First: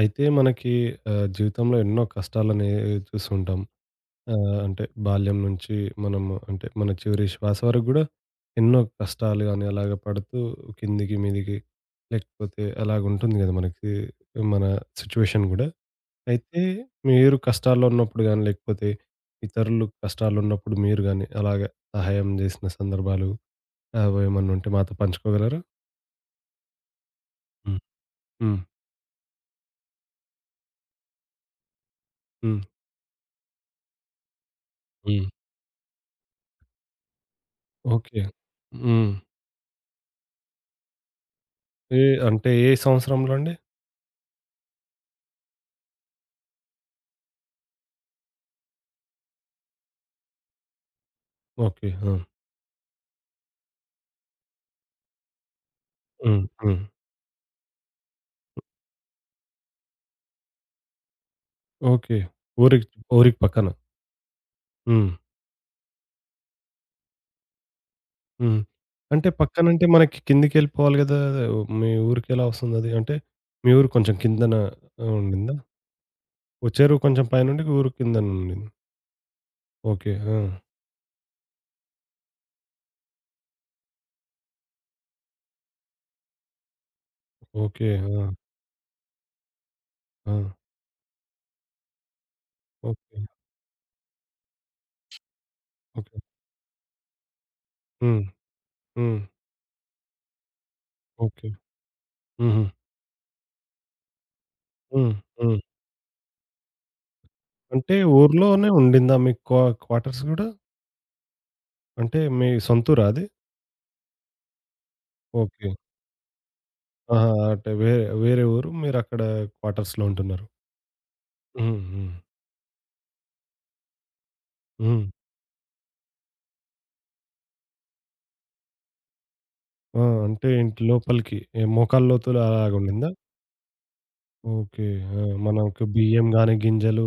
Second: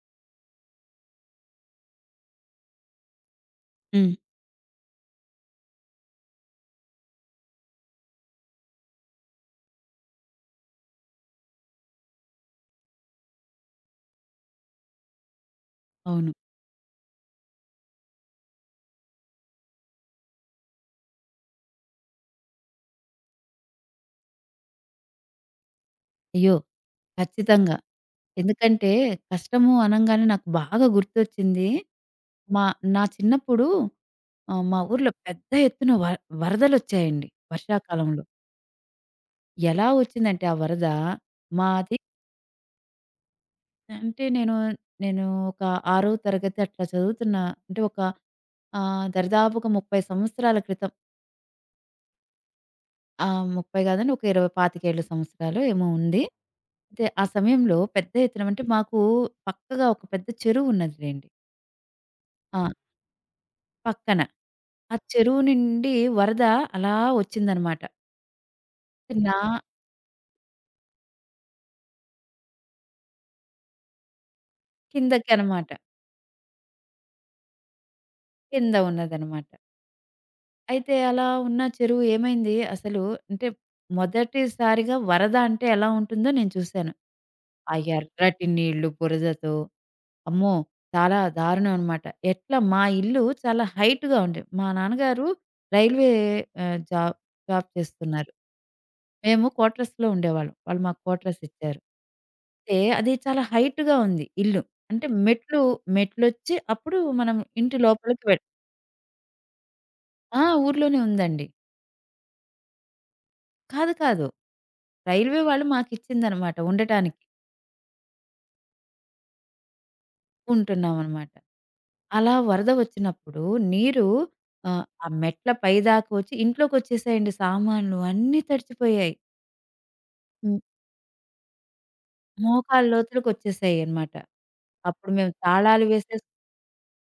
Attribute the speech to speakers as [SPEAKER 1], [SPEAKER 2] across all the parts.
[SPEAKER 1] అయితే మనకి జీవితంలో ఎన్నో కష్టాలనేవి చూస్తుంటాం.
[SPEAKER 2] హ్మ్.
[SPEAKER 1] అంటే బాల్యం నుంచి మనము అంటే మన చివరి శ్వాస వరకు గూడా ఎన్నో కష్టాలు గాని అలాగ పడుతూ కిందికి, మీదికి లేకపోతే అలాగుంటుంది గదా! మనకి మన సిట్యుయేషన్ గూడా.
[SPEAKER 2] అవును.
[SPEAKER 1] అయితే మీరు కష్టాల్లో ఉన్నప్పుడు గాని, లేకపోతే ఇతరులు కష్టాల్లో ఉన్నప్పుడు మీరు గాని అలాగ సహాయం జేసిన సందర్భాలు అవేమన్నుంటే మాతో పంచుకోగలరా?
[SPEAKER 2] అయ్యో! ఖచ్చితంగా.
[SPEAKER 1] హ్మ్. హ్మ్.
[SPEAKER 2] ఎందుకంటే, కష్టము అనంగానే నాకు బాగా గుర్తొచ్చింది.
[SPEAKER 1] హ్మ్.
[SPEAKER 2] మా నా చిన్నప్పుడు మా ఊర్లో
[SPEAKER 1] హ్మ్.
[SPEAKER 2] పెద్ద ఎత్తున వరదలొచ్చాయండి
[SPEAKER 1] ఓకే.
[SPEAKER 2] వర్షాకాలంలో.
[SPEAKER 1] హ్మ్.
[SPEAKER 2] ఎలా వచ్చిందంటే ఆ వరద, మాది
[SPEAKER 1] ఏ అంటే ఏ సంవత్సరంలో అండి?
[SPEAKER 2] అంటే నేను ఒక 6వ తరగతి అట్లా చదువుతున్న అంటే ఒక దరిదాపుగా 30 సంవత్సరాల క్రితం.
[SPEAKER 1] ఓకే. ఆ!
[SPEAKER 2] ఆ! 30 కాదండి. ఒక 20, 25 సంవత్సరాలో ఏమో ఉంది.
[SPEAKER 1] హ్మ్. హ్మ్.
[SPEAKER 2] అయితే ఆ సమయంలో పెద్ద ఎత్తున అంటే మాకు పక్కగా ఒక పెద్ద చెరువు ఉన్నదిలెండి.
[SPEAKER 1] ఓకే.
[SPEAKER 2] ఆ!
[SPEAKER 1] ఊరికి ఊరికి పక్కన.
[SPEAKER 2] పక్కన. ఆ
[SPEAKER 1] హ్మ్.
[SPEAKER 2] చెరువు నుండి వరద అలా వచ్చిందనమాట.
[SPEAKER 1] హ్మ్. అంటే
[SPEAKER 2] నా
[SPEAKER 1] పక్కనంటే మనకి కిందికెళ్ళిపోవాలి గదా! మీ ఊరికెలా వస్తుందది? అంటే మీ ఊరు కొంచెం కిందన
[SPEAKER 2] కిందకి
[SPEAKER 1] ఉండిందా?
[SPEAKER 2] అనమాట.
[SPEAKER 1] ఓ చెరువు కొంచెం పైనుండి ఊరు కిందన ఉండింది.
[SPEAKER 2] కింద ఉన్నదనమాట.
[SPEAKER 1] ఓకే. ఆ!
[SPEAKER 2] అయితే అలా ఉన్న చెరువు ఏమైంది అసలు అంటే మొదటిసారిగా వరద అంటే ఎలా ఉంటుందో నేను చూసాను. ఆ
[SPEAKER 1] ఓకే. ఆ!
[SPEAKER 2] ఎర్రటి నీళ్లు బురదతో.
[SPEAKER 1] ఆ!
[SPEAKER 2] అమ్మో! చాలా దారుణం అనమాట. ఎట్లా మా
[SPEAKER 1] ఓకే.
[SPEAKER 2] ఇల్లు చాలా హైట్‌గా ఉండేది. మా నాన్నగారు రైల్వే
[SPEAKER 1] ఓకే.
[SPEAKER 2] జాబ్ జాబ్
[SPEAKER 1] హ్మ్.
[SPEAKER 2] చేస్తున్నారు.
[SPEAKER 1] హ్మ్.
[SPEAKER 2] మేము క్వార్టర్స్‌లో ఉండేవాళ్ళం. వాళ్ళు మాకు క్వార్టర్స్
[SPEAKER 1] ఓకే.
[SPEAKER 2] ఇచ్చారు.
[SPEAKER 1] హుహు.
[SPEAKER 2] అయితే అది చాలా హైట్‌గా ఉంది ఇల్లు. అంటే
[SPEAKER 1] హ్మ్. హ్మ్.
[SPEAKER 2] మెట్లొచ్చి అప్పుడు మనం ఇంటి
[SPEAKER 1] అంటే
[SPEAKER 2] లోపలికి
[SPEAKER 1] ఊర్లోనే ఉండిందా మీ క్వార్టర్స్
[SPEAKER 2] ఆ!
[SPEAKER 1] గూడా?
[SPEAKER 2] ఊర్లోనే ఉందండి.
[SPEAKER 1] అంటే మీ సొంతూరా అది?
[SPEAKER 2] కాదు కాదు. రైల్వే వాళ్ళు
[SPEAKER 1] ఓకే.
[SPEAKER 2] మాకిచ్చిందనమాట ఉండటానికి.
[SPEAKER 1] ఆహా! అంటే వేరే, వేరే ఊరు మీరక్కడ క్వార్టర్స్‌లో ఉంటున్నారు.
[SPEAKER 2] ఉంటున్నామనమాట.
[SPEAKER 1] హ్మ్. హ్మ్.
[SPEAKER 2] అలా వరద వచ్చినప్పుడు నీరు
[SPEAKER 1] హ్మ్.
[SPEAKER 2] ఆ మెట్ల పైదాకా వచ్చి ఇంట్లోకొచ్చేసాయండి సామాన్లు అన్నీ తడిచిపోయాయి.
[SPEAKER 1] ఆ! అంటే
[SPEAKER 2] హ్మ్.
[SPEAKER 1] ఏంటి లోపలికి ఏ మోకాళ్ళ లోతులు
[SPEAKER 2] మోకాళ్ళ
[SPEAKER 1] అలాగుండిందా?
[SPEAKER 2] లోతులకొచ్చేసాయన్నమాట.
[SPEAKER 1] ఓకే.
[SPEAKER 2] అప్పుడు
[SPEAKER 1] ఆ!
[SPEAKER 2] మేము
[SPEAKER 1] మనకు
[SPEAKER 2] తాళాలు వేసేసి.
[SPEAKER 1] బియ్యం గాని, గింజలు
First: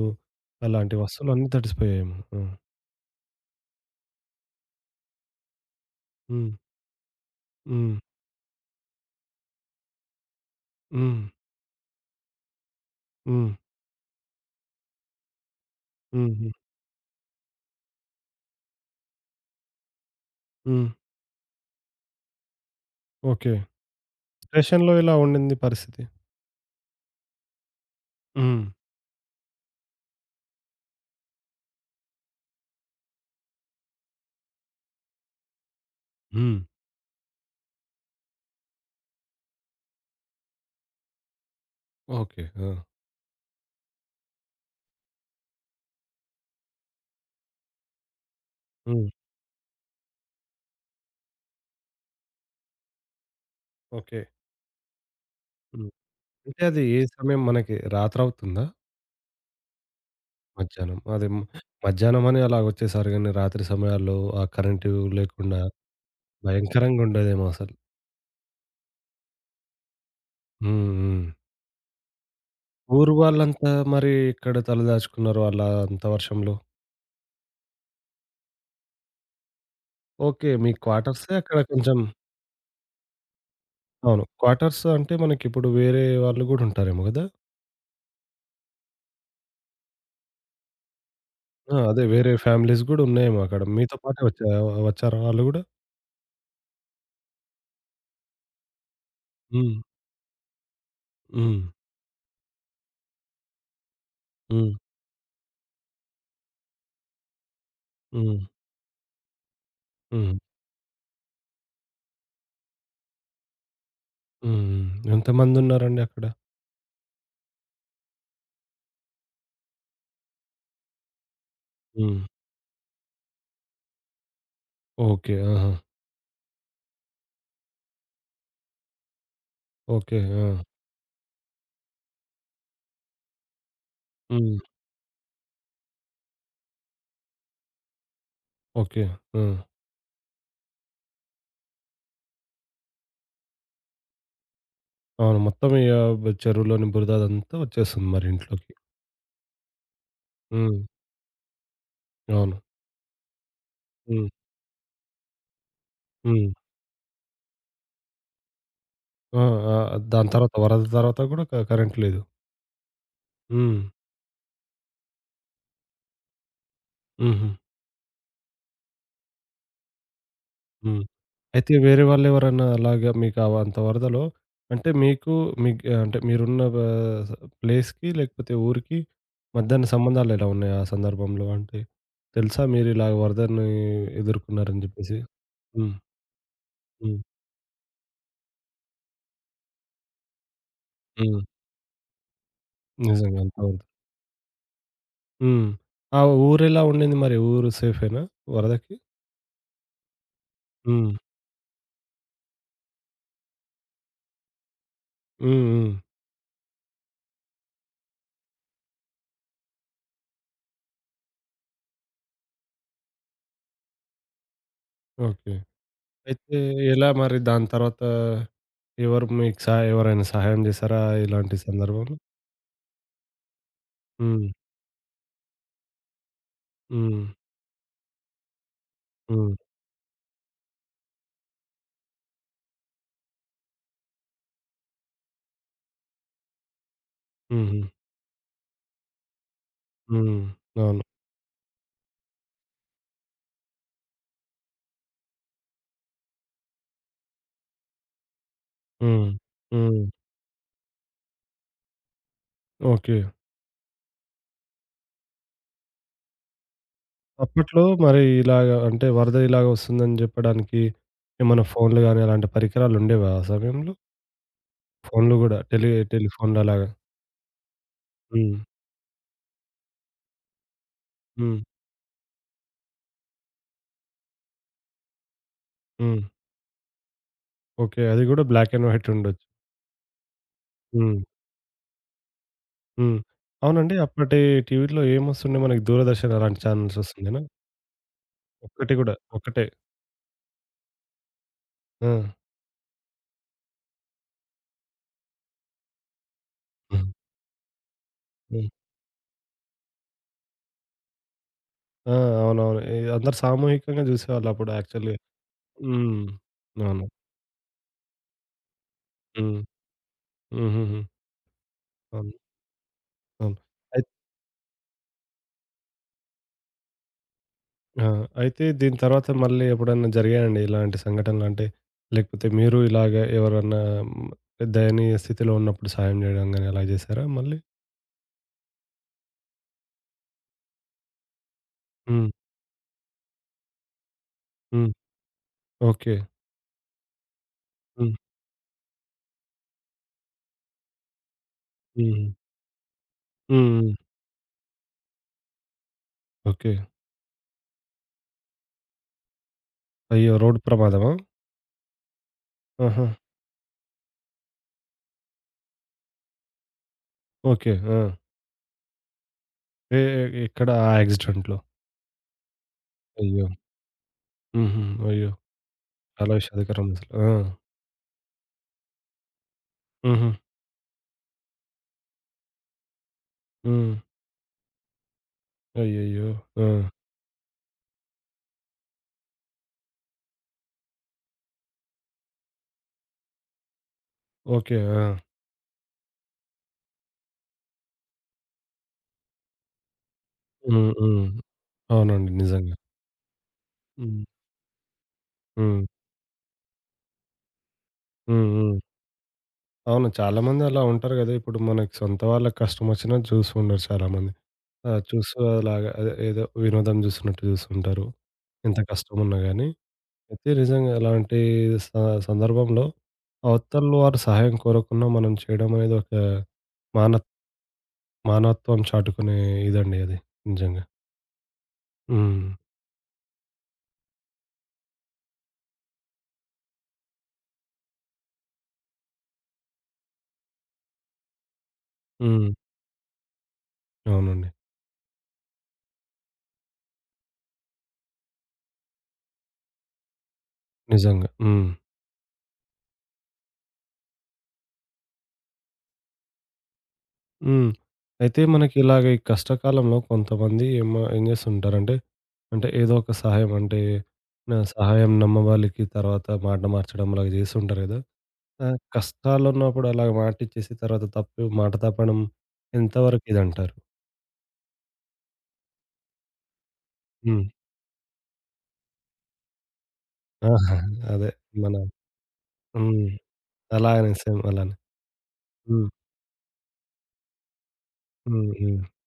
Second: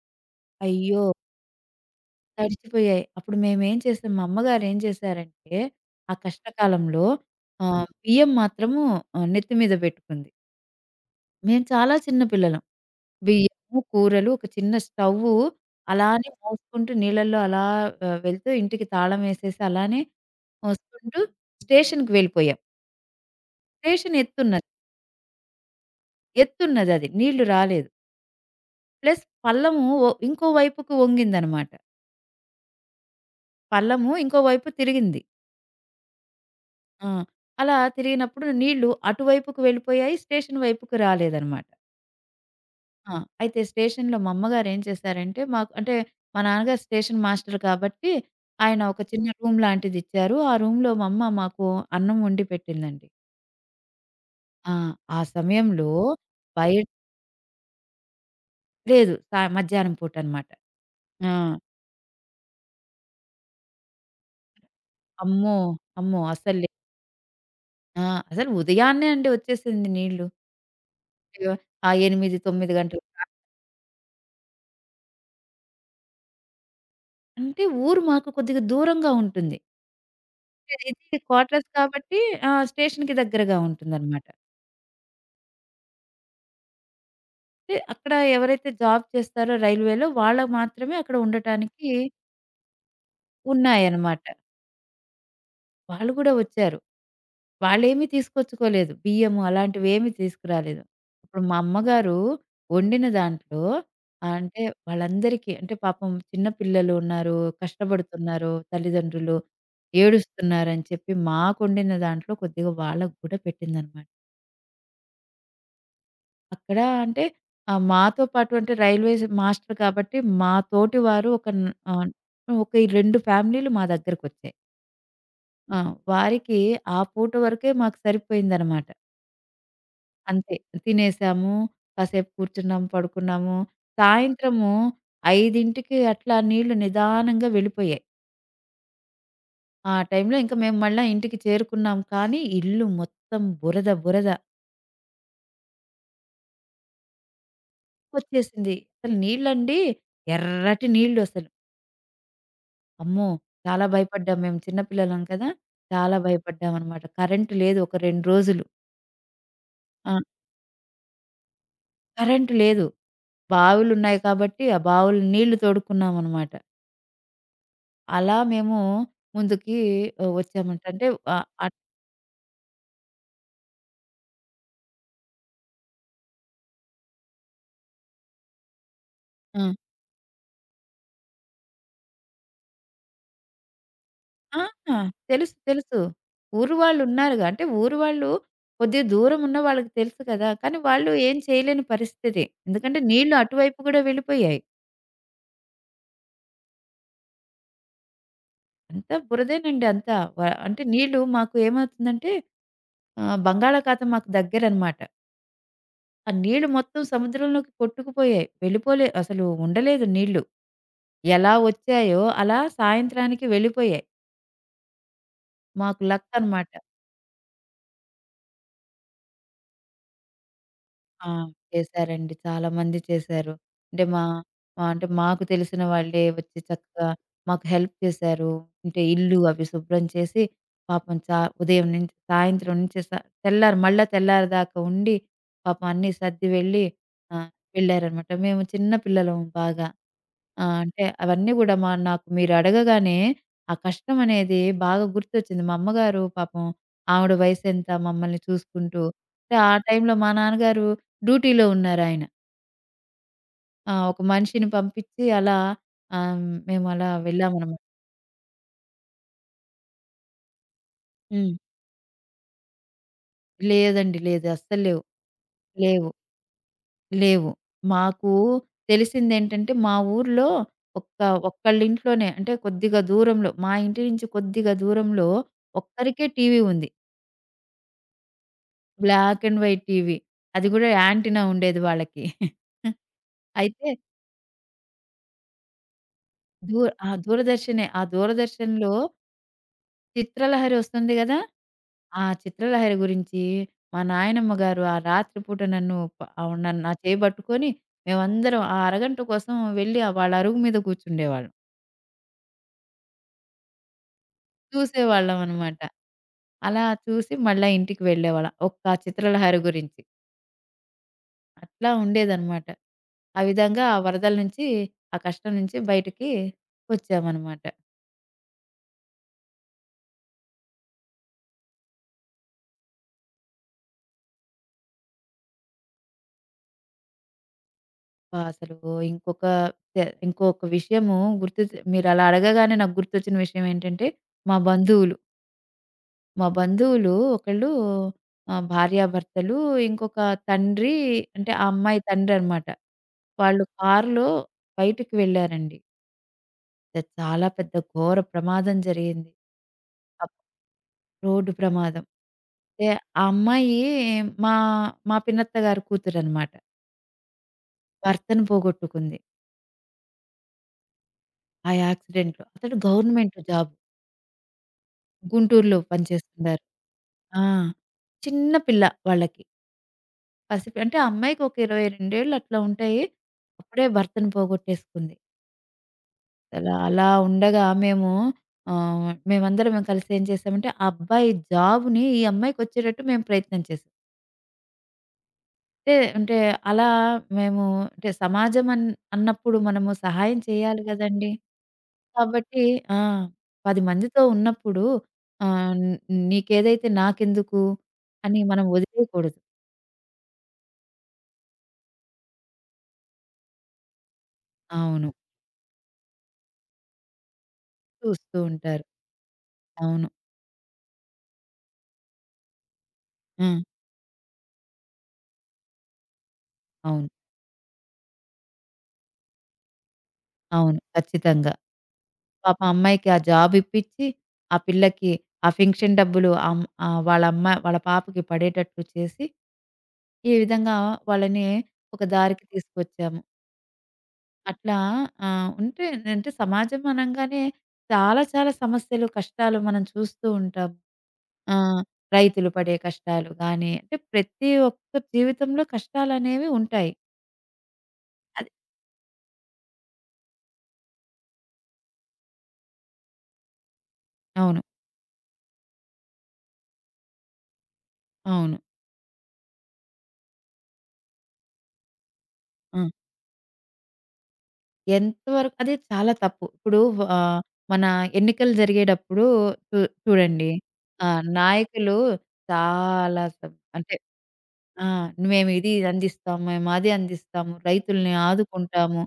[SPEAKER 1] అలాంటి
[SPEAKER 2] అయ్యో!
[SPEAKER 1] వస్తువులన్నీ తడిసిపోయాయేమో. ఆ!
[SPEAKER 2] తడిచిపోయాయి. అప్పుడు మేమేం చేసాం మా అమ్మగారు ఏం చేశారంటే, ఆ
[SPEAKER 1] హ్మ్.
[SPEAKER 2] కష్టకాలంలో
[SPEAKER 1] హ్మ్.
[SPEAKER 2] బియ్యం మాత్రము నెత్తి మీద పెట్టుకుంది.
[SPEAKER 1] హ్మ్.
[SPEAKER 2] మేము చాలా చిన్న పిల్లలం.
[SPEAKER 1] హ్మ్.
[SPEAKER 2] బియ్యము, కూరలు, ఒక చిన్న స్టవ్వు అలానే
[SPEAKER 1] హుహు.
[SPEAKER 2] మోసుకుంటూ నీళ్ళల్లో అలా వెళ్తూ ఇంటికి తాళం వేసేసి అలానే
[SPEAKER 1] హ్మ్.
[SPEAKER 2] వస్తుంటూ స్టేషన్‌కి వెళ్ళిపోయాం.
[SPEAKER 1] ఓకే.
[SPEAKER 2] స్టేషన్ ఎత్తున్నది.
[SPEAKER 1] స్టేషన్‌లో ఇలా ఉండింది పరిస్థితి.
[SPEAKER 2] ఎత్తున్నదది. నీళ్లు రాలేదు.
[SPEAKER 1] హ్మ్.
[SPEAKER 2] ప్లస్ పల్లము ఇంకో వైపుకు వంగిందనమాట. పల్లము ఇంకో వైపు తిరిగింది.
[SPEAKER 1] హ్మ్.
[SPEAKER 2] ఆ! అలా తిరిగినప్పుడు నీళ్లు అటువైపుకు వెళ్ళిపోయాయి. స్టేషన్ వైపుకు రాలేదనమాట.
[SPEAKER 1] ఓకే. ఆ!
[SPEAKER 2] ఆ! అయితే స్టేషన్‌లో మా అమ్మగారు ఏం చేశారంటే మాకు అంటే మా నాన్నగారు స్టేషన్ మాస్టర్ కాబట్టి ఆయన ఒక
[SPEAKER 1] హ్మ్.
[SPEAKER 2] చిన్న రూమ్ లాంటిది ఇచ్చారు. ఆ రూమ్‌లో మా అమ్మ మాకు అన్నం వండి పెట్టిందండి.
[SPEAKER 1] ఓకే.
[SPEAKER 2] ఆ! ఆ
[SPEAKER 1] హ్మ్.
[SPEAKER 2] సమయంలో
[SPEAKER 1] అంటే
[SPEAKER 2] బయ
[SPEAKER 1] అది ఏ సమయం మనకి రాత్రవుతుందా?
[SPEAKER 2] లేదు. మధ్యాహ్నం పూట అనమాట.
[SPEAKER 1] మధ్యాహ్నం. అదే
[SPEAKER 2] ఆ!
[SPEAKER 1] హ్మ్. మధ్యాహ్నమని అలాగొచ్చేసారు గానీ, రాత్రి సమయాల్లో ఆ కరెంటు
[SPEAKER 2] అమ్మో!
[SPEAKER 1] లేకుండా
[SPEAKER 2] అమ్మో! అసలు
[SPEAKER 1] భయంకరంగుండేదేమో అసలు.
[SPEAKER 2] ఆ! అసలు ఉదయాన్నే అండి వచ్చేసింది నీళ్ళు.
[SPEAKER 1] హ్మ్. హ్మ్.
[SPEAKER 2] అయ్యో! ఆ 8, 9 గంటలకు.
[SPEAKER 1] ఊరు వాళ్ళంతా మరి ఎక్కడ తలదాచుకున్నారు అలా అంత వర్షంలో?
[SPEAKER 2] అంటే ఊరు మాకు కొద్దిగా దూరంగా ఉంటుంది.
[SPEAKER 1] ఓకే. మీ
[SPEAKER 2] ఇది
[SPEAKER 1] క్వార్టర్సే అక్కడ
[SPEAKER 2] క్వార్టర్స్
[SPEAKER 1] కొంచెం
[SPEAKER 2] కాబట్టి స్టేషన్‌కి దగ్గరగా
[SPEAKER 1] అవును.
[SPEAKER 2] ఉంటుందనమాట.
[SPEAKER 1] క్వార్టర్స్ అంటే మనకిప్పుడు వేరే వాళ్ళు గూడా ఉంటారేమో గదా!
[SPEAKER 2] అంటే అక్కడ ఎవరైతే జాబ్ చేస్తారో రైల్వేలో వాళ్ళకి మాత్రమే అక్కడ
[SPEAKER 1] ఆ!
[SPEAKER 2] ఉండటానికి
[SPEAKER 1] అదే వేరే ఫ్యామిలీస్ గూడా ఉన్నాయేమో అక్కడ. మీతో పాటే
[SPEAKER 2] ఉన్నాయనమాట.
[SPEAKER 1] వచ్చారా వాళ్ళు గూడా?
[SPEAKER 2] వాళ్ళు కూడా వచ్చారు. వాళ్ళేమి తీసుకొచ్చుకోలేదు. బియ్యము
[SPEAKER 1] హ్మ్.
[SPEAKER 2] అలాంటివేమి తీసుకురాలేదు. ఇప్పుడు మా
[SPEAKER 1] హ్మ్.
[SPEAKER 2] అమ్మగారు వండిన దాంట్లో అంటే
[SPEAKER 1] హ్మ్.
[SPEAKER 2] వాళ్ళందరికీ అంటే పాపం చిన్న పిల్లలు ఉన్నారు,
[SPEAKER 1] హ్మ్. హ్మ్.
[SPEAKER 2] కష్టపడుతున్నారు తల్లిదండ్రులు,
[SPEAKER 1] హ్మ్.
[SPEAKER 2] ఏడుస్తున్నారని చెప్పి మాకొండిన దాంట్లో కొద్దిగా వాళ్ళకి కూడా పెట్టిందనమాట.
[SPEAKER 1] హ్మ్. ఎంతమందున్నారండి అక్కడ?
[SPEAKER 2] అక్కడ అంటే మాతో పాటు అంటే రైల్వేస్ మాస్టర్ కాబట్టి మా తోటి వారు ఒక ఆహ్,
[SPEAKER 1] హ్మ్.
[SPEAKER 2] ఒక 2 ఫ్యామిలీలు మా దగ్గరకొచ్చాయి.
[SPEAKER 1] ఓకే. ఆహా!
[SPEAKER 2] ఆ! వారికి ఆ పూట వరకే మాకు సరిపోయిందనమాట.
[SPEAKER 1] ఓకే. ఆ!
[SPEAKER 2] అంతే. తినేసాము, కాసేపు కూర్చున్నాము, పడుకున్నాము.
[SPEAKER 1] హ్మ్.
[SPEAKER 2] సాయంత్రము 5కి అట్లా నీళ్ళు నిదానంగా వెళ్ళిపోయాయి.
[SPEAKER 1] ఓకే. హ్మ్.
[SPEAKER 2] ఆ టైంలో ఇంక మేము మళ్ళా ఇంటికి చేరుకున్నాం కానీ, ఇల్లు మొత్తం బురద, బురద
[SPEAKER 1] అవును. మొత్తం ఇగ చెరువులోని బురద అదంతా వచ్చేస్తుంది మరి ఇంట్లోకి.
[SPEAKER 2] వచ్చేసింది. అసలు నీళ్ళండి
[SPEAKER 1] హ్మ్.
[SPEAKER 2] ఎర్రటి నీళ్ళు అసలు.
[SPEAKER 1] అవును.
[SPEAKER 2] అమ్మో! చాలా
[SPEAKER 1] హ్మ్.
[SPEAKER 2] భయపడ్డాం మేము చిన్న పిల్లలం కదా! చాలా
[SPEAKER 1] హ్మ్.
[SPEAKER 2] భయపడ్డామనమాట. కరెంట్ లేదు ఒక 2 రోజులు.
[SPEAKER 1] ఆ! ఆ!
[SPEAKER 2] ఆ!
[SPEAKER 1] దాని తర్వాత వరద తర్వాత గూడా కరెంట్ లేదు.
[SPEAKER 2] కరెంట్ లేదు.
[SPEAKER 1] హ్మ్.
[SPEAKER 2] బావులున్నాయి కాబట్టి, ఆ బావులు నీళ్లు తోడుకున్నామనమాట.
[SPEAKER 1] హుహు.
[SPEAKER 2] అలా మేము ముందుకి వచ్చామంట.
[SPEAKER 1] హ్మ్.
[SPEAKER 2] అంటే ఆహ్,
[SPEAKER 1] అయితే
[SPEAKER 2] అట్
[SPEAKER 1] వేరే వాళ్ళెవరన్నా అలాగా మీకు అవ అంత వరదలో అంటే మీకు అంటే మీరున్న బ స ప్లేస్‌కి లేకపోతే ఊరికి
[SPEAKER 2] హ్మ్.
[SPEAKER 1] మధ్యన సంబంధాలెలా ఉన్నాయి ఆ సందర్భంలో? అంటే తెలుసా మీరిలాగ వరదని
[SPEAKER 2] ఆ!
[SPEAKER 1] ఎదుర్కొన్నారని
[SPEAKER 2] ఆ,
[SPEAKER 1] జెప్పేసి?
[SPEAKER 2] తెలుసు.
[SPEAKER 1] హ్మ్.
[SPEAKER 2] తెలుసు. ఊరు
[SPEAKER 1] హ్మ్.
[SPEAKER 2] వాళ్ళున్నారుగా. అంటే ఊరు వాళ్ళు కొద్దిగా దూరం ఉన్న వాళ్ళకి తెలుసు కదా! కానీ వాళ్ళు ఏం
[SPEAKER 1] హ్మ్.
[SPEAKER 2] చేయలేని పరిస్థితి. ఎందుకంటే నీళ్ళు
[SPEAKER 1] నిజంగా. అంతే.
[SPEAKER 2] అటువైపు కూడా వెళ్ళిపోయాయి.
[SPEAKER 1] హ్మ్. ఆ ఊరెలా ఉండింది మరి? ఊరు సేఫేనా వరదకి?
[SPEAKER 2] అంతా బురదేనండి అంతా. అంటే
[SPEAKER 1] హ్మ్.
[SPEAKER 2] నీళ్ళు మాకు ఏమవుతుందంటే బంగాళాఖాతం మాకు దగ్గరనమాట.
[SPEAKER 1] హ్మ్. హ్మ్.
[SPEAKER 2] ఆ నీళ్ళు మొత్తం సముద్రంలోకి కొట్టుకుపోయాయి. వెళ్ళిపోలే అసలు ఉండలేదు నీళ్ళు. ఎలా వచ్చాయో అలా సాయంత్రానికి వెళ్ళిపోయాయి.
[SPEAKER 1] ఓకే.
[SPEAKER 2] మాకు లక్
[SPEAKER 1] అయితే
[SPEAKER 2] అనమాట.
[SPEAKER 1] ఎలా మరి దాని తర్వాత ఎవరు మీకు సహా ఎవరైనా సహాయం చేశారా
[SPEAKER 2] ఆ!
[SPEAKER 1] ఇలాంటి సందర్భంలో?
[SPEAKER 2] చేశారండి. చాలా మంది చేశారు. అంటే మా
[SPEAKER 1] హ్మ్.
[SPEAKER 2] మా అంటే మాకు తెలిసిన వాళ్ళే వచ్చి చక్కగా
[SPEAKER 1] హ్మ్.
[SPEAKER 2] మాకు హెల్ప్ చేశారు. అంటే ఇల్లు
[SPEAKER 1] హ్మ్.
[SPEAKER 2] అవి శుభ్రం చేసి పాపం ఉదయం నుంచి సాయంత్రం నుంచి తెల్లారి మళ్ళా తెల్లారి దాకా ఉండి పాపం అన్నీ సర్ది వెళ్ళి ఆహ్,
[SPEAKER 1] హుహు.
[SPEAKER 2] వెళ్ళారనమాట. మేము చిన్న పిల్లలం బాగా.
[SPEAKER 1] హ్మ్.
[SPEAKER 2] ఆ! అంటే
[SPEAKER 1] అవును.
[SPEAKER 2] అవన్నీ గూడా నాకు మీరడగగానే ఆ కష్టమనేది బాగా గుర్తొచ్చింది. మా అమ్మగారు పాపం ఆవిడ వయసెంత మమ్మల్ని చూసుకుంటూ.
[SPEAKER 1] హ్మ్.
[SPEAKER 2] అంటే ఆ
[SPEAKER 1] హ్మ్.
[SPEAKER 2] టైంలో మా నాన్నగారు డ్యూటీలో ఉన్నారాయన.
[SPEAKER 1] ఓకే.
[SPEAKER 2] ఆ! ఒక మనిషిని పంపిచ్చి అలా ఆహ్, మేమలా వెళ్ళామనమాట.
[SPEAKER 1] అప్పట్లో మరి ఇలాగ అంటే వరద ఇలాగ వస్తుందని చెప్పడానికి
[SPEAKER 2] హ్మ్.
[SPEAKER 1] ఏమన్నా ఫోన్లు గాని అలాంటి పరికరాలుండేవా ఆ సమయంలో?
[SPEAKER 2] లేదండి. లేదు. అస్సలు లేవు.
[SPEAKER 1] ఫోన్లు గూడా
[SPEAKER 2] లేవు.
[SPEAKER 1] టెలిఫోన్‌లు అలాగా.
[SPEAKER 2] లేవు. మాకు
[SPEAKER 1] హ్మ్.
[SPEAKER 2] తెలిసిందేంటంటే మా ఊర్లో ఒక్క
[SPEAKER 1] హ్మ్.
[SPEAKER 2] ఒక్కళ్ళింట్లోనే అంటే కొద్దిగా దూరంలో మా ఇంటి నుంచి కొద్దిగా దూరంలో
[SPEAKER 1] హ్మ్.
[SPEAKER 2] ఒక్కరికే టీవీ ఉంది.
[SPEAKER 1] ఓకే. అది గూడా బ్లాక్ అండ్ వైట్
[SPEAKER 2] బ్లాక్
[SPEAKER 1] ఉండొచ్చు.
[SPEAKER 2] And white TV. అది గూడా
[SPEAKER 1] హ్మ్.
[SPEAKER 2] యాంటినా ఉండేది వాళ్ళకి.
[SPEAKER 1] హ్మ్.
[SPEAKER 2] అయితే
[SPEAKER 1] అవునండి. అప్పటి టీవీలో ఏమొస్తుండే మనకి 'దూరదర్శన్' అలాంటి
[SPEAKER 2] దూ
[SPEAKER 1] ఛానెల్స్
[SPEAKER 2] ఆ!
[SPEAKER 1] వస్తుండేనా?
[SPEAKER 2] దూరదర్శనే. ఆ దూరదర్శన్‌లో
[SPEAKER 1] ఒక్కటి గూడా ఒక్కటే.
[SPEAKER 2] 'చిత్రలహరి' వస్తుంది గదా!
[SPEAKER 1] ఆ!
[SPEAKER 2] ఆ 'చిత్రలహరి' గురించి మా నాయనమ్మ గారు ఆ రాత్రి పూట నన్ను నన్ను నా
[SPEAKER 1] హ్మ్.
[SPEAKER 2] చేయి బట్టుకొని మేమందరం
[SPEAKER 1] హ్మ్.
[SPEAKER 2] ఆ అరగంట కోసం వెళ్లి ఆ వాళ్ళ అరుగు మీద కూర్చుండేవాళ్ళం.
[SPEAKER 1] ఆ! అవునవును. అందరూ సామూహికంగా జూసేవాళ్ళప్పుడు యాక్చువల్‌గా.
[SPEAKER 2] చూసేవాళ్ళం అనమాట.
[SPEAKER 1] హ్మ్.
[SPEAKER 2] అలా
[SPEAKER 1] అవును.
[SPEAKER 2] చూసి మళ్ళా ఇంటికి వెళ్ళేవాళ్ళం. ఒక్క 'చిత్రలహరి'
[SPEAKER 1] హ్మ్.
[SPEAKER 2] గురించి.
[SPEAKER 1] హుహుహు.
[SPEAKER 2] అట్లా
[SPEAKER 1] అవును.
[SPEAKER 2] ఉండేదనమాట. ఆ
[SPEAKER 1] అవును.
[SPEAKER 2] విధంగా ఆ
[SPEAKER 1] అయిత్
[SPEAKER 2] వరదల నుంచి, ఆ కష్టం నుంచి బయటికి వచ్చామనమాట.
[SPEAKER 1] ఆ! అయితే దీని తర్వాత మళ్ళీ ఎప్పుడన్నా జరిగాయండి ఇలాంటి సంఘటనలంటే? లేకపోతే మీరు ఇలాగ ఎవరన్నా హ్మ్, దయనీయ స్థితిలో ఉన్నప్పుడు సాయం జేయడం గాని అలా జేశారా మళ్ళీ?
[SPEAKER 2] అబ్బా! అసలు ఇంకొక ఇంకొక విషయము గుర్తు మీరలా
[SPEAKER 1] హ్మ్.
[SPEAKER 2] అడగగానే నాకు గుర్తొచ్చిన విషయం ఏంటంటే, మా
[SPEAKER 1] హ్మ్.
[SPEAKER 2] బంధువులు.
[SPEAKER 1] ఓకే.
[SPEAKER 2] మా బంధువులు ఒకళ్ళు
[SPEAKER 1] హ్మ్.
[SPEAKER 2] భార్యాభర్తలు, ఇంకొక తండ్రి అంటే ఆ అమ్మాయి
[SPEAKER 1] హ్మ్.
[SPEAKER 2] తండ్రనమాట. వాళ్ళు
[SPEAKER 1] హ్మ్. హ్మ్.
[SPEAKER 2] కారులో బయటికి వెళ్లారండి.
[SPEAKER 1] ఓకే.
[SPEAKER 2] అది చాలా పెద్ద ఘోర ప్రమాదం జరిగింది.
[SPEAKER 1] అయ్యో! రోడ్డు ప్రమాదమా?
[SPEAKER 2] రోడ్డు ప్రమాదం. అయితే
[SPEAKER 1] ఆహా!
[SPEAKER 2] ఆ అమ్మాయి మా మా పిన్నత్త గారి కూతురనమాట.
[SPEAKER 1] ఓకే. ఆ!
[SPEAKER 2] భర్తను పోగొట్టుకుంది
[SPEAKER 1] ఎ ఎ ఎక్కడ ఆ యాక్సిడెంట్‌లో?
[SPEAKER 2] ఆ యాక్సిడెంట్‌లో. అతడు గవర్నమెంట్
[SPEAKER 1] అయ్యో!
[SPEAKER 2] జాబ్.
[SPEAKER 1] హుహు. అయ్యో!
[SPEAKER 2] గుంటూరులో
[SPEAKER 1] చాలా
[SPEAKER 2] పనిచేస్తున్నారు.
[SPEAKER 1] విషాదకరం అసలు. ఆ!
[SPEAKER 2] ఆ! చిన్న పిల్ల వాళ్ళకి.
[SPEAKER 1] హుహు.
[SPEAKER 2] అంటే ఆ అమ్మాయికి ఒక 22 అట్లా ఉంటాయి. అప్పుడే
[SPEAKER 1] హ్మ్.
[SPEAKER 2] భర్తను పోగొట్టేసుకుంది.
[SPEAKER 1] అయ్యయ్యో! ఆ!
[SPEAKER 2] అలా అలా ఉండగా మేము మేమందరం మేము కలిసి ఏం చేశామంటే ఆ అబ్బాయి జాబ్‌ని ఈ అమ్మాయికొచ్చేటట్టు మేము ప్రయత్నం చేశాం.
[SPEAKER 1] ఓకే. ఆ!
[SPEAKER 2] అంటే అంటే అలా మేము అంటే సమాజం అన్ అన్నప్పుడు మనము సహాయం చేయాలి
[SPEAKER 1] హ్మ్. హ్మ్.
[SPEAKER 2] గదండీ!
[SPEAKER 1] అవునండి.
[SPEAKER 2] కాబట్టి
[SPEAKER 1] నిజంగా.
[SPEAKER 2] ఆ! 10 మందితో
[SPEAKER 1] హ్మ్.
[SPEAKER 2] ఉన్నప్పుడు ఆహ్,
[SPEAKER 1] హ్మ్.
[SPEAKER 2] నీకేదైతే నాకెందుకు అని
[SPEAKER 1] హ్మ్.
[SPEAKER 2] మనం
[SPEAKER 1] హ్మ్.
[SPEAKER 2] వదిలేయకూడదు.
[SPEAKER 1] అవును. చాలామంది అలా ఉంటారు గదా! ఇప్పుడు మనకి సొంత వాళ్ళకి కష్టమొచ్చినా చూస్తుండరు చాలామంది. ఆ!
[SPEAKER 2] అవును.
[SPEAKER 1] చూస్తూ అలాగా అదే ఏదో వినోదం జూస్తున్నట్టు జూస్తుంటారు.
[SPEAKER 2] చూస్తూ
[SPEAKER 1] ఎంత
[SPEAKER 2] ఉంటారు.
[SPEAKER 1] కష్టమున్నా గాని.
[SPEAKER 2] అవును.
[SPEAKER 1] అయితే నిజంగా అలాంటి స సందర్భంలో
[SPEAKER 2] ఆ!
[SPEAKER 1] అవతల వారు సహాయం కోరకున్నా మనం చేయడం అనేది ఒక
[SPEAKER 2] అవును.
[SPEAKER 1] మాన మానవత్వం చాటుకునే ఇదండి అది
[SPEAKER 2] అవును.
[SPEAKER 1] నిజంగా.
[SPEAKER 2] ఖచ్చితంగా.
[SPEAKER 1] హ్మ్.
[SPEAKER 2] పాపం అమ్మాయికి ఆ జాబ్ ఇప్పిచ్చి, ఆ పిల్లకి ఆ ఫింక్షన్ డబ్బులు ఆ అమ్ వాళ్ళ అమ్మ వాళ్ళ పాపకి పడేటట్లు చేసి, ఈ విధంగా వాళ్ళని ఒక దారికి
[SPEAKER 1] హ్మ్.
[SPEAKER 2] తీసుకొచ్చాము.
[SPEAKER 1] అవునండి.
[SPEAKER 2] అట్లా ఉంటే అంటే సమాజం అనంగానే చాలా చాలా సమస్యలు, కష్టాలు మనం చూస్తూ ఉంటాం.
[SPEAKER 1] నిజంగా.
[SPEAKER 2] ఆ!
[SPEAKER 1] హ్మ్.
[SPEAKER 2] రైతులు పడే కష్టాలు గానీ, అంటే ప్రతి ఒక్క జీవితంలో కష్టాలనేవి ఉంటాయి.
[SPEAKER 1] హ్మ్. అయితే
[SPEAKER 2] అది.
[SPEAKER 1] మనకి ఇలాగ ఈ కష్టకాలంలో కొంతమంది ఏమో ఏం చేస్తుంటారంటే, అంటే ఏదో ఒక సహాయం అంటే నా
[SPEAKER 2] అవును.
[SPEAKER 1] సహాయం నమ్మవాలికి తర్వాత మాట మార్చడం అలాగ చేస్తుంటారు కదా!
[SPEAKER 2] అవును.
[SPEAKER 1] ఆ! కష్టాలున్నప్పుడు అలాగ మాటిచ్చేసి తర్వాత తప్పు మాట తప్పడం
[SPEAKER 2] ఆ!
[SPEAKER 1] ఎంతవరకు ఇదంటారు?
[SPEAKER 2] ఎంతవరకు అది చాలా తప్పు. ఇప్పుడు ఆహ్,
[SPEAKER 1] హ్మ్.
[SPEAKER 2] మన ఎన్నికలు జరిగేటప్పుడు చూ చూడండి.
[SPEAKER 1] ఆహా!
[SPEAKER 2] ఆ!
[SPEAKER 1] అదే మన
[SPEAKER 2] నాయకులు
[SPEAKER 1] హ్మ్.
[SPEAKER 2] చాలా సం అంటే
[SPEAKER 1] అలాగనే సేమ్ అలానే.
[SPEAKER 2] ఆ! మేము ఇది
[SPEAKER 1] హ్మ్.
[SPEAKER 2] అందిస్తాం, మేము అది అందిస్తాము, రైతుల్ని
[SPEAKER 1] హ్మ్. హ్మ్.
[SPEAKER 2] ఆదుకుంటాము,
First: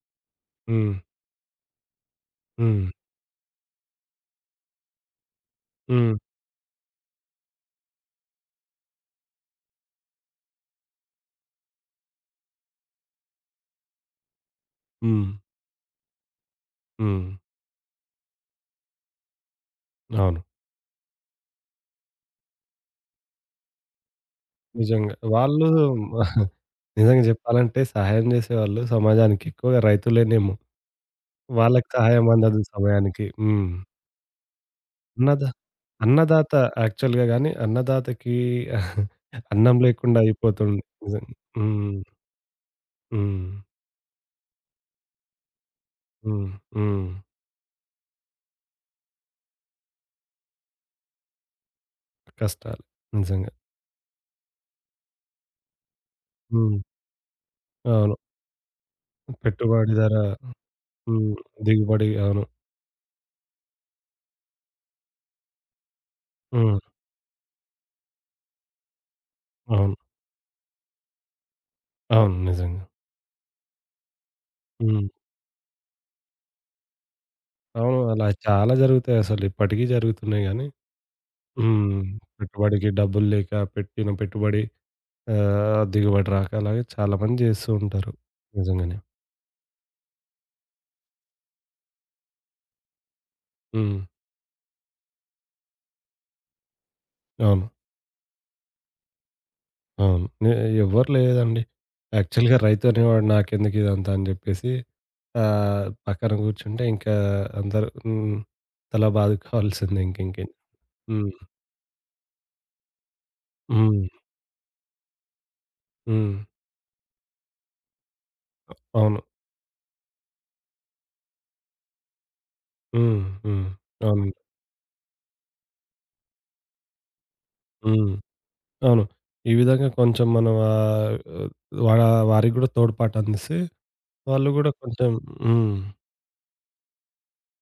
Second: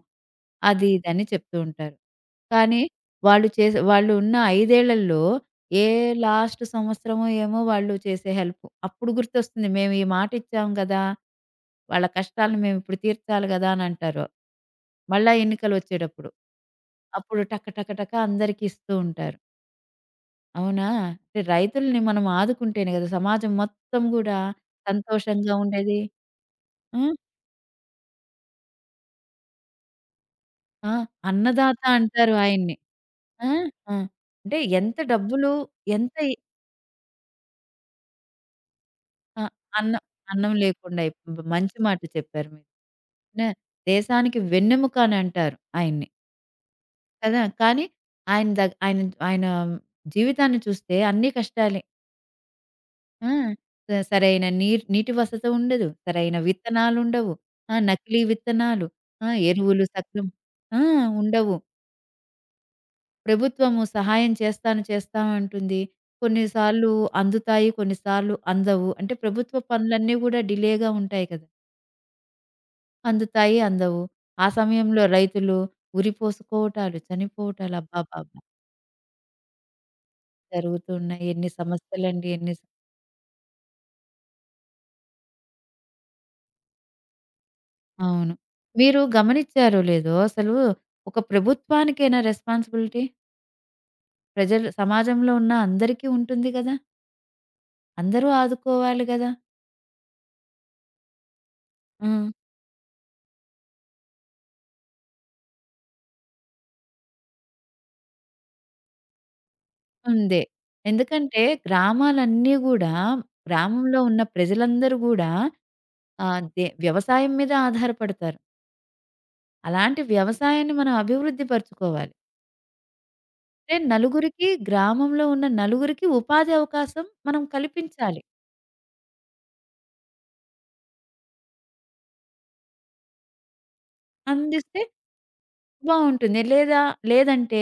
[SPEAKER 2] అది
[SPEAKER 1] హ్మ్.
[SPEAKER 2] ఇదని చెప్తూ ఉంటారు. కానీ
[SPEAKER 1] హ్మ్.
[SPEAKER 2] వాళ్ళు ఉన్న 5 ఏళ్లలో ఏ
[SPEAKER 1] హ్మ్.
[SPEAKER 2] లాస్ట్ సంవత్సరమో ఏమో వాళ్ళు చేసే హెల్ప్. అప్పుడు గుర్తొస్తుంది మేము ఈ మాట ఇచ్చాం గదా! వాళ్ళ కష్టాలను మేము ఇప్పుడు తీర్చాలి గదా! అని అంటారు.
[SPEAKER 1] హ్మ్.
[SPEAKER 2] మళ్ళా ఎన్నికలొచ్చేటప్పుడు.
[SPEAKER 1] హ్మ్.
[SPEAKER 2] అప్పుడు టక టక టక అందరికి ఇస్తూ ఉంటారు.
[SPEAKER 1] అవును.
[SPEAKER 2] అవునా? అంటే రైతుల్ని మనం ఆదుకుంటేనే గదా! సమాజం మొత్తం గూడా
[SPEAKER 1] నిజంగా.
[SPEAKER 2] సంతోషంగా
[SPEAKER 1] వాళ్ళు
[SPEAKER 2] ఉండేది. ఆ!
[SPEAKER 1] నిజంగా జెప్పాలంటే సహాయం జేసేవాళ్ళు సమాజానికి ఎక్కువగా రైతులేనేమో!
[SPEAKER 2] ఆ! అన్నదాత
[SPEAKER 1] వాళ్ళకి సహాయం
[SPEAKER 2] అంటారు
[SPEAKER 1] అందదు
[SPEAKER 2] ఆయన్ని.
[SPEAKER 1] సమయానికి.
[SPEAKER 2] ఆ!
[SPEAKER 1] హ్మ్.
[SPEAKER 2] ఆ! అంటే ఎంత
[SPEAKER 1] అన్నదా
[SPEAKER 2] డబ్బులు ఎంత ఇ
[SPEAKER 1] అన్నదాత యాక్చువల్‌గా గాని అన్నదాతకి
[SPEAKER 2] ఆ!
[SPEAKER 1] అన్నం
[SPEAKER 2] అన్నం
[SPEAKER 1] లేకుండా
[SPEAKER 2] అన్నం
[SPEAKER 1] అయిపోతుంది.
[SPEAKER 2] లేకుండా
[SPEAKER 1] నిజంగా.
[SPEAKER 2] మంచి
[SPEAKER 1] హ్మ్.
[SPEAKER 2] మాట చెప్పారు మీరు. నే
[SPEAKER 1] హ్మ్.
[SPEAKER 2] దేశానికి వెన్నెముక అని అంటారు ఆయన్ని.
[SPEAKER 1] హ్మ్. హ్మ్.
[SPEAKER 2] కదా! కానీ ఆయన ఆయన జీవితాన్ని చూస్తే అన్నీ కష్టాలే.
[SPEAKER 1] కష్టాలు
[SPEAKER 2] ఆ!
[SPEAKER 1] నిజంగా.
[SPEAKER 2] సరైన నీటి వసతి ఉండదు. సరైన
[SPEAKER 1] హ్మ్.
[SPEAKER 2] విత్తనాలుండవు. ఆ!
[SPEAKER 1] అవును.
[SPEAKER 2] నకిలీ విత్తనాలు. ఆ! ఎరువులు
[SPEAKER 1] పెట్టుబడి ధర
[SPEAKER 2] ఆ!
[SPEAKER 1] హ్మ్.
[SPEAKER 2] ఉండవు.
[SPEAKER 1] దిగుబడి. అవును.
[SPEAKER 2] ప్రభుత్వము సహాయం చేస్తాను, చేస్తాను అంటుంది.
[SPEAKER 1] హ్మ్.
[SPEAKER 2] కొన్నిసార్లు అందుతాయి, కొన్నిసార్లు అందవు. అంటే ప్రభుత్వ
[SPEAKER 1] అవును.
[SPEAKER 2] పనులన్నీ గూడా డిలేగా ఉంటాయి కదా!
[SPEAKER 1] అవును. నిజంగా.
[SPEAKER 2] అందుతాయి, అందవు. ఆ సమయంలో
[SPEAKER 1] హ్మ్.
[SPEAKER 2] రైతులు ఉరిపోసుకోవటాలు, చనిపోవటాలు
[SPEAKER 1] అవును. అలా
[SPEAKER 2] అబ్బబ్బబ్బా!
[SPEAKER 1] చాలా జరుగుతాయసలు. ఇప్పటికీ జరుగుతున్నాయి గానీ
[SPEAKER 2] జరుగుతూ ఉన్నాయి. ఎన్ని
[SPEAKER 1] హ్మ్.
[SPEAKER 2] సమస్యలండి! ఎన్ని స
[SPEAKER 1] పెట్టుబడికి డబ్బులు లేక పెట్టిన పెట్టుబడి దిగుబడి రాక అలాగే చాలా మంది జేస్తూ ఉంటారు.
[SPEAKER 2] అవును.
[SPEAKER 1] నిజంగానే.
[SPEAKER 2] మీరు గమనించారో లేదో అసలు ఒక ప్రభుత్వానికేనా రెస్పాన్సిబిలిటీ?
[SPEAKER 1] హ్మ్.
[SPEAKER 2] ప్రజలు సమాజంలో ఉన్న అందరికీ ఉంటుంది గదా!
[SPEAKER 1] అవును.
[SPEAKER 2] అందరూ ఆదుకోవాలి గదా!
[SPEAKER 1] అవును. ఎ ఎవ్వరు లేదండి.
[SPEAKER 2] ఆ!
[SPEAKER 1] యాక్చువల్‌గా రైతు అనేవాడు నాకెందుకు ఇదంతా అని జెప్పేసి పక్కన గూర్చుంటే ఇంకా అందరూ హ్మ్. తల బాదుకోవాల్సిందే
[SPEAKER 2] ఉందే.
[SPEAKER 1] ఇంకింకేం. హ్మ్.
[SPEAKER 2] ఎందుకంటే గ్రామాలన్నీ గూడా గ్రామంలో
[SPEAKER 1] హ్మ్.
[SPEAKER 2] ఉన్న ప్రజలందరూ గూడా
[SPEAKER 1] హ్మ్.
[SPEAKER 2] వ్యవసాయం మీద ఆధారపడతారు.
[SPEAKER 1] అవును.
[SPEAKER 2] అలాంటి వ్యవసాయాన్ని మనం అభివృద్ధి పరుచుకోవాలి.
[SPEAKER 1] హ్మ్. హ్మ్.
[SPEAKER 2] అంటే
[SPEAKER 1] అవునండి.
[SPEAKER 2] గ్రామంలో ఉన్న నలుగురికి ఉపాధి అవకాశం మనం
[SPEAKER 1] హ్మ్.
[SPEAKER 2] కల్పించాలి.
[SPEAKER 1] అవును. ఈ విధంగా కొంచెం మనం వా వారికి గూడా తోడ్పాటందిస్తే వాళ్ళు గూడా
[SPEAKER 2] అందిస్తే
[SPEAKER 1] కొంచెం హ్మ్.
[SPEAKER 2] బావుంటుంది. లేదా లేదంటే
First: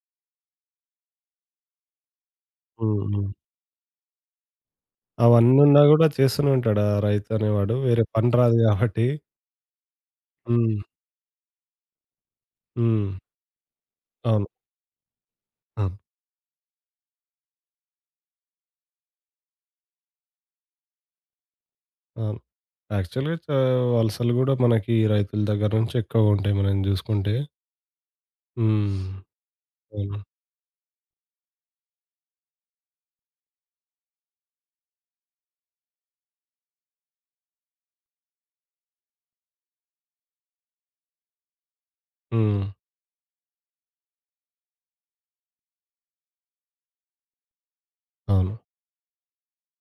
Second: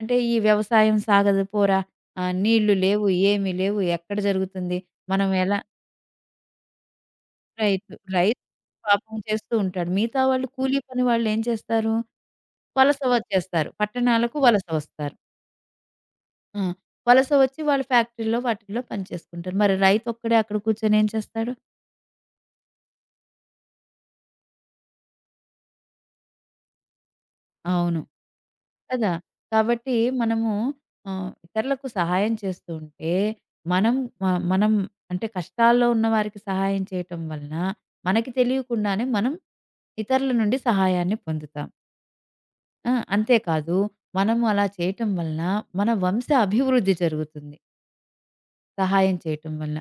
[SPEAKER 2] అంటే ఈ వ్యవసాయం సాగదు పోరా! నీళ్లు
[SPEAKER 1] హ్మ్.
[SPEAKER 2] లేవు,
[SPEAKER 1] హ్మ్.
[SPEAKER 2] ఏమి లేవు, ఎక్కడ జరుగుతుంది? మనం ఎలా
[SPEAKER 1] అవన్నున్నా గూడా చేస్తూనే ఉంటాడు ఆ రైతనేవాడు.
[SPEAKER 2] రైతు
[SPEAKER 1] వేరే పని
[SPEAKER 2] రైతు
[SPEAKER 1] రాదు గాబట్టి.
[SPEAKER 2] పాపం చేస్తూ ఉంటాడు. మిగతా వాళ్ళు
[SPEAKER 1] హ్మ్.
[SPEAKER 2] కూలీ పని వాళ్ళేం చేస్తారు? వలస
[SPEAKER 1] హ్మ్.
[SPEAKER 2] వచ్చేస్తారు. పట్టణాలకు
[SPEAKER 1] అవును.
[SPEAKER 2] వలస వస్తారు.
[SPEAKER 1] అవును.
[SPEAKER 2] ఆ! వలస వచ్చి వాళ్ళు ఫ్యాక్టరీలో వాటిల్లో పని చేసుకుంటారు. మరి రైతొక్కడే అక్కడ కూర్చొని ఏం చేస్తాడు?
[SPEAKER 1] అవును. యాక్చువల్‌గా వలసలు గూడా మనకి రైతుల దగ్గర నుంచి ఎక్కువగుంటాయి మనం జూసుకుంటే.
[SPEAKER 2] అవును.
[SPEAKER 1] హ్మ్.
[SPEAKER 2] కదా! కాబట్టి
[SPEAKER 1] అవును.
[SPEAKER 2] మనము ఇతరులకు సహాయం చేస్తూ ఉంటే మనం మ మనం అంటే కష్టాల్లో ఉన్నవారికి సహాయం చేయటం వలన మనకి తెలియకుండానే మనం ఇతరుల నుండి సహాయాన్ని పొందుతాం.
[SPEAKER 1] హ్మ్.
[SPEAKER 2] ఆ! అంతేకాదు మనము అలా చేయటం వలన మన వంశ అభివృద్ధి జరుగుతుంది.
[SPEAKER 1] అవును.
[SPEAKER 2] సహాయం చేయటం వల్ల.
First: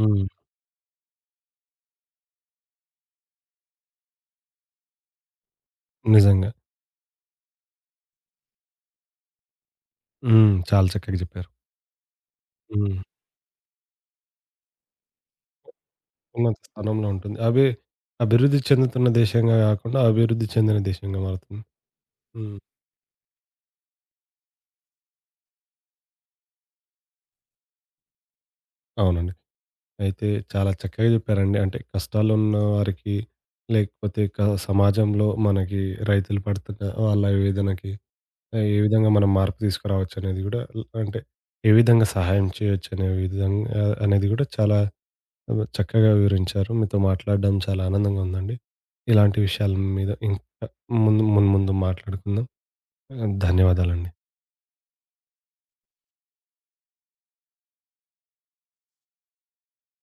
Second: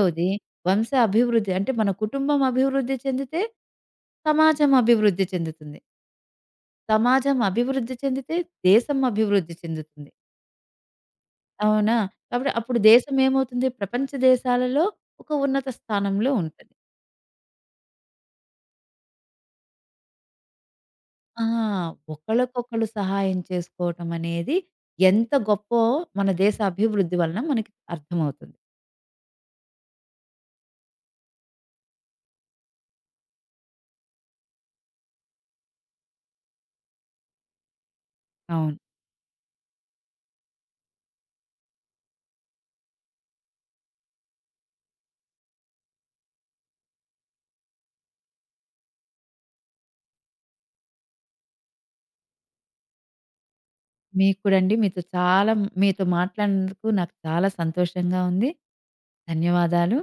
[SPEAKER 1] హ్మ్.
[SPEAKER 2] వంశ అభివృద్ధి. అంటే మన కుటుంబం అభివృద్ధి చెందితే సమాజం అభివృద్ధి చెందుతుంది.
[SPEAKER 1] నిజంగా.
[SPEAKER 2] సమాజం అభివృద్ధి చెందితే దేశం అభివృద్ధి చెందుతుంది.
[SPEAKER 1] హ్మ్. చాలా చక్కగా జెప్పారు.
[SPEAKER 2] అవునా? కాబట్టి అప్పుడు
[SPEAKER 1] హ్మ్.
[SPEAKER 2] దేశం ఏమవుతుంది ప్రపంచ దేశాలలో ఒక ఉన్నత స్థానంలో
[SPEAKER 1] ఉన్నత
[SPEAKER 2] ఉంటది.
[SPEAKER 1] స్థానంలో ఉంటుంది. అవి అభివృద్ధి చెందుతున్న దేశంగా గాకుండా, అభివృద్ధి చెందిన దేశంగా
[SPEAKER 2] ఆ!
[SPEAKER 1] మారుతుంది. హ్మ్.
[SPEAKER 2] ఒకళ్ళకొకళ్ళు సహాయం చేసుకోవటం అనేది ఎంత గొప్పో మన దేశ అభివృద్ధి వలన మనకి అర్థమవుతుంది.
[SPEAKER 1] అవునండి. అయితే చాలా చక్కగా చెప్పారండి. అంటే కష్టాలున్న వారికి, లేకపోతే సమాజంలో మనకి రైతులు పడుతున్న వాళ్ళ వేదనకి
[SPEAKER 2] అవును.
[SPEAKER 1] ఏ విధంగా మనం మార్పు తీసుకురావచ్చనేది గూడా అంటే ఏ విధంగా సహాయం చేయొచ్చనే విధంగా అనేది గూడా చాలా చక్కగా వివరించారు. మీతో మాట్లాడడం చాలా ఆనందంగా ఉందండి. ఇలాంటి విషయాల మీద ఇంకా మున్ముందు మాట్లాడుకుందాం. ధన్యవాదాలండి.
[SPEAKER 2] మీకు కూడా అండి. మీతో మాట్లాడినందుకు నాకు చాలా సంతోషంగా ఉంది. ధన్యవాదాలు.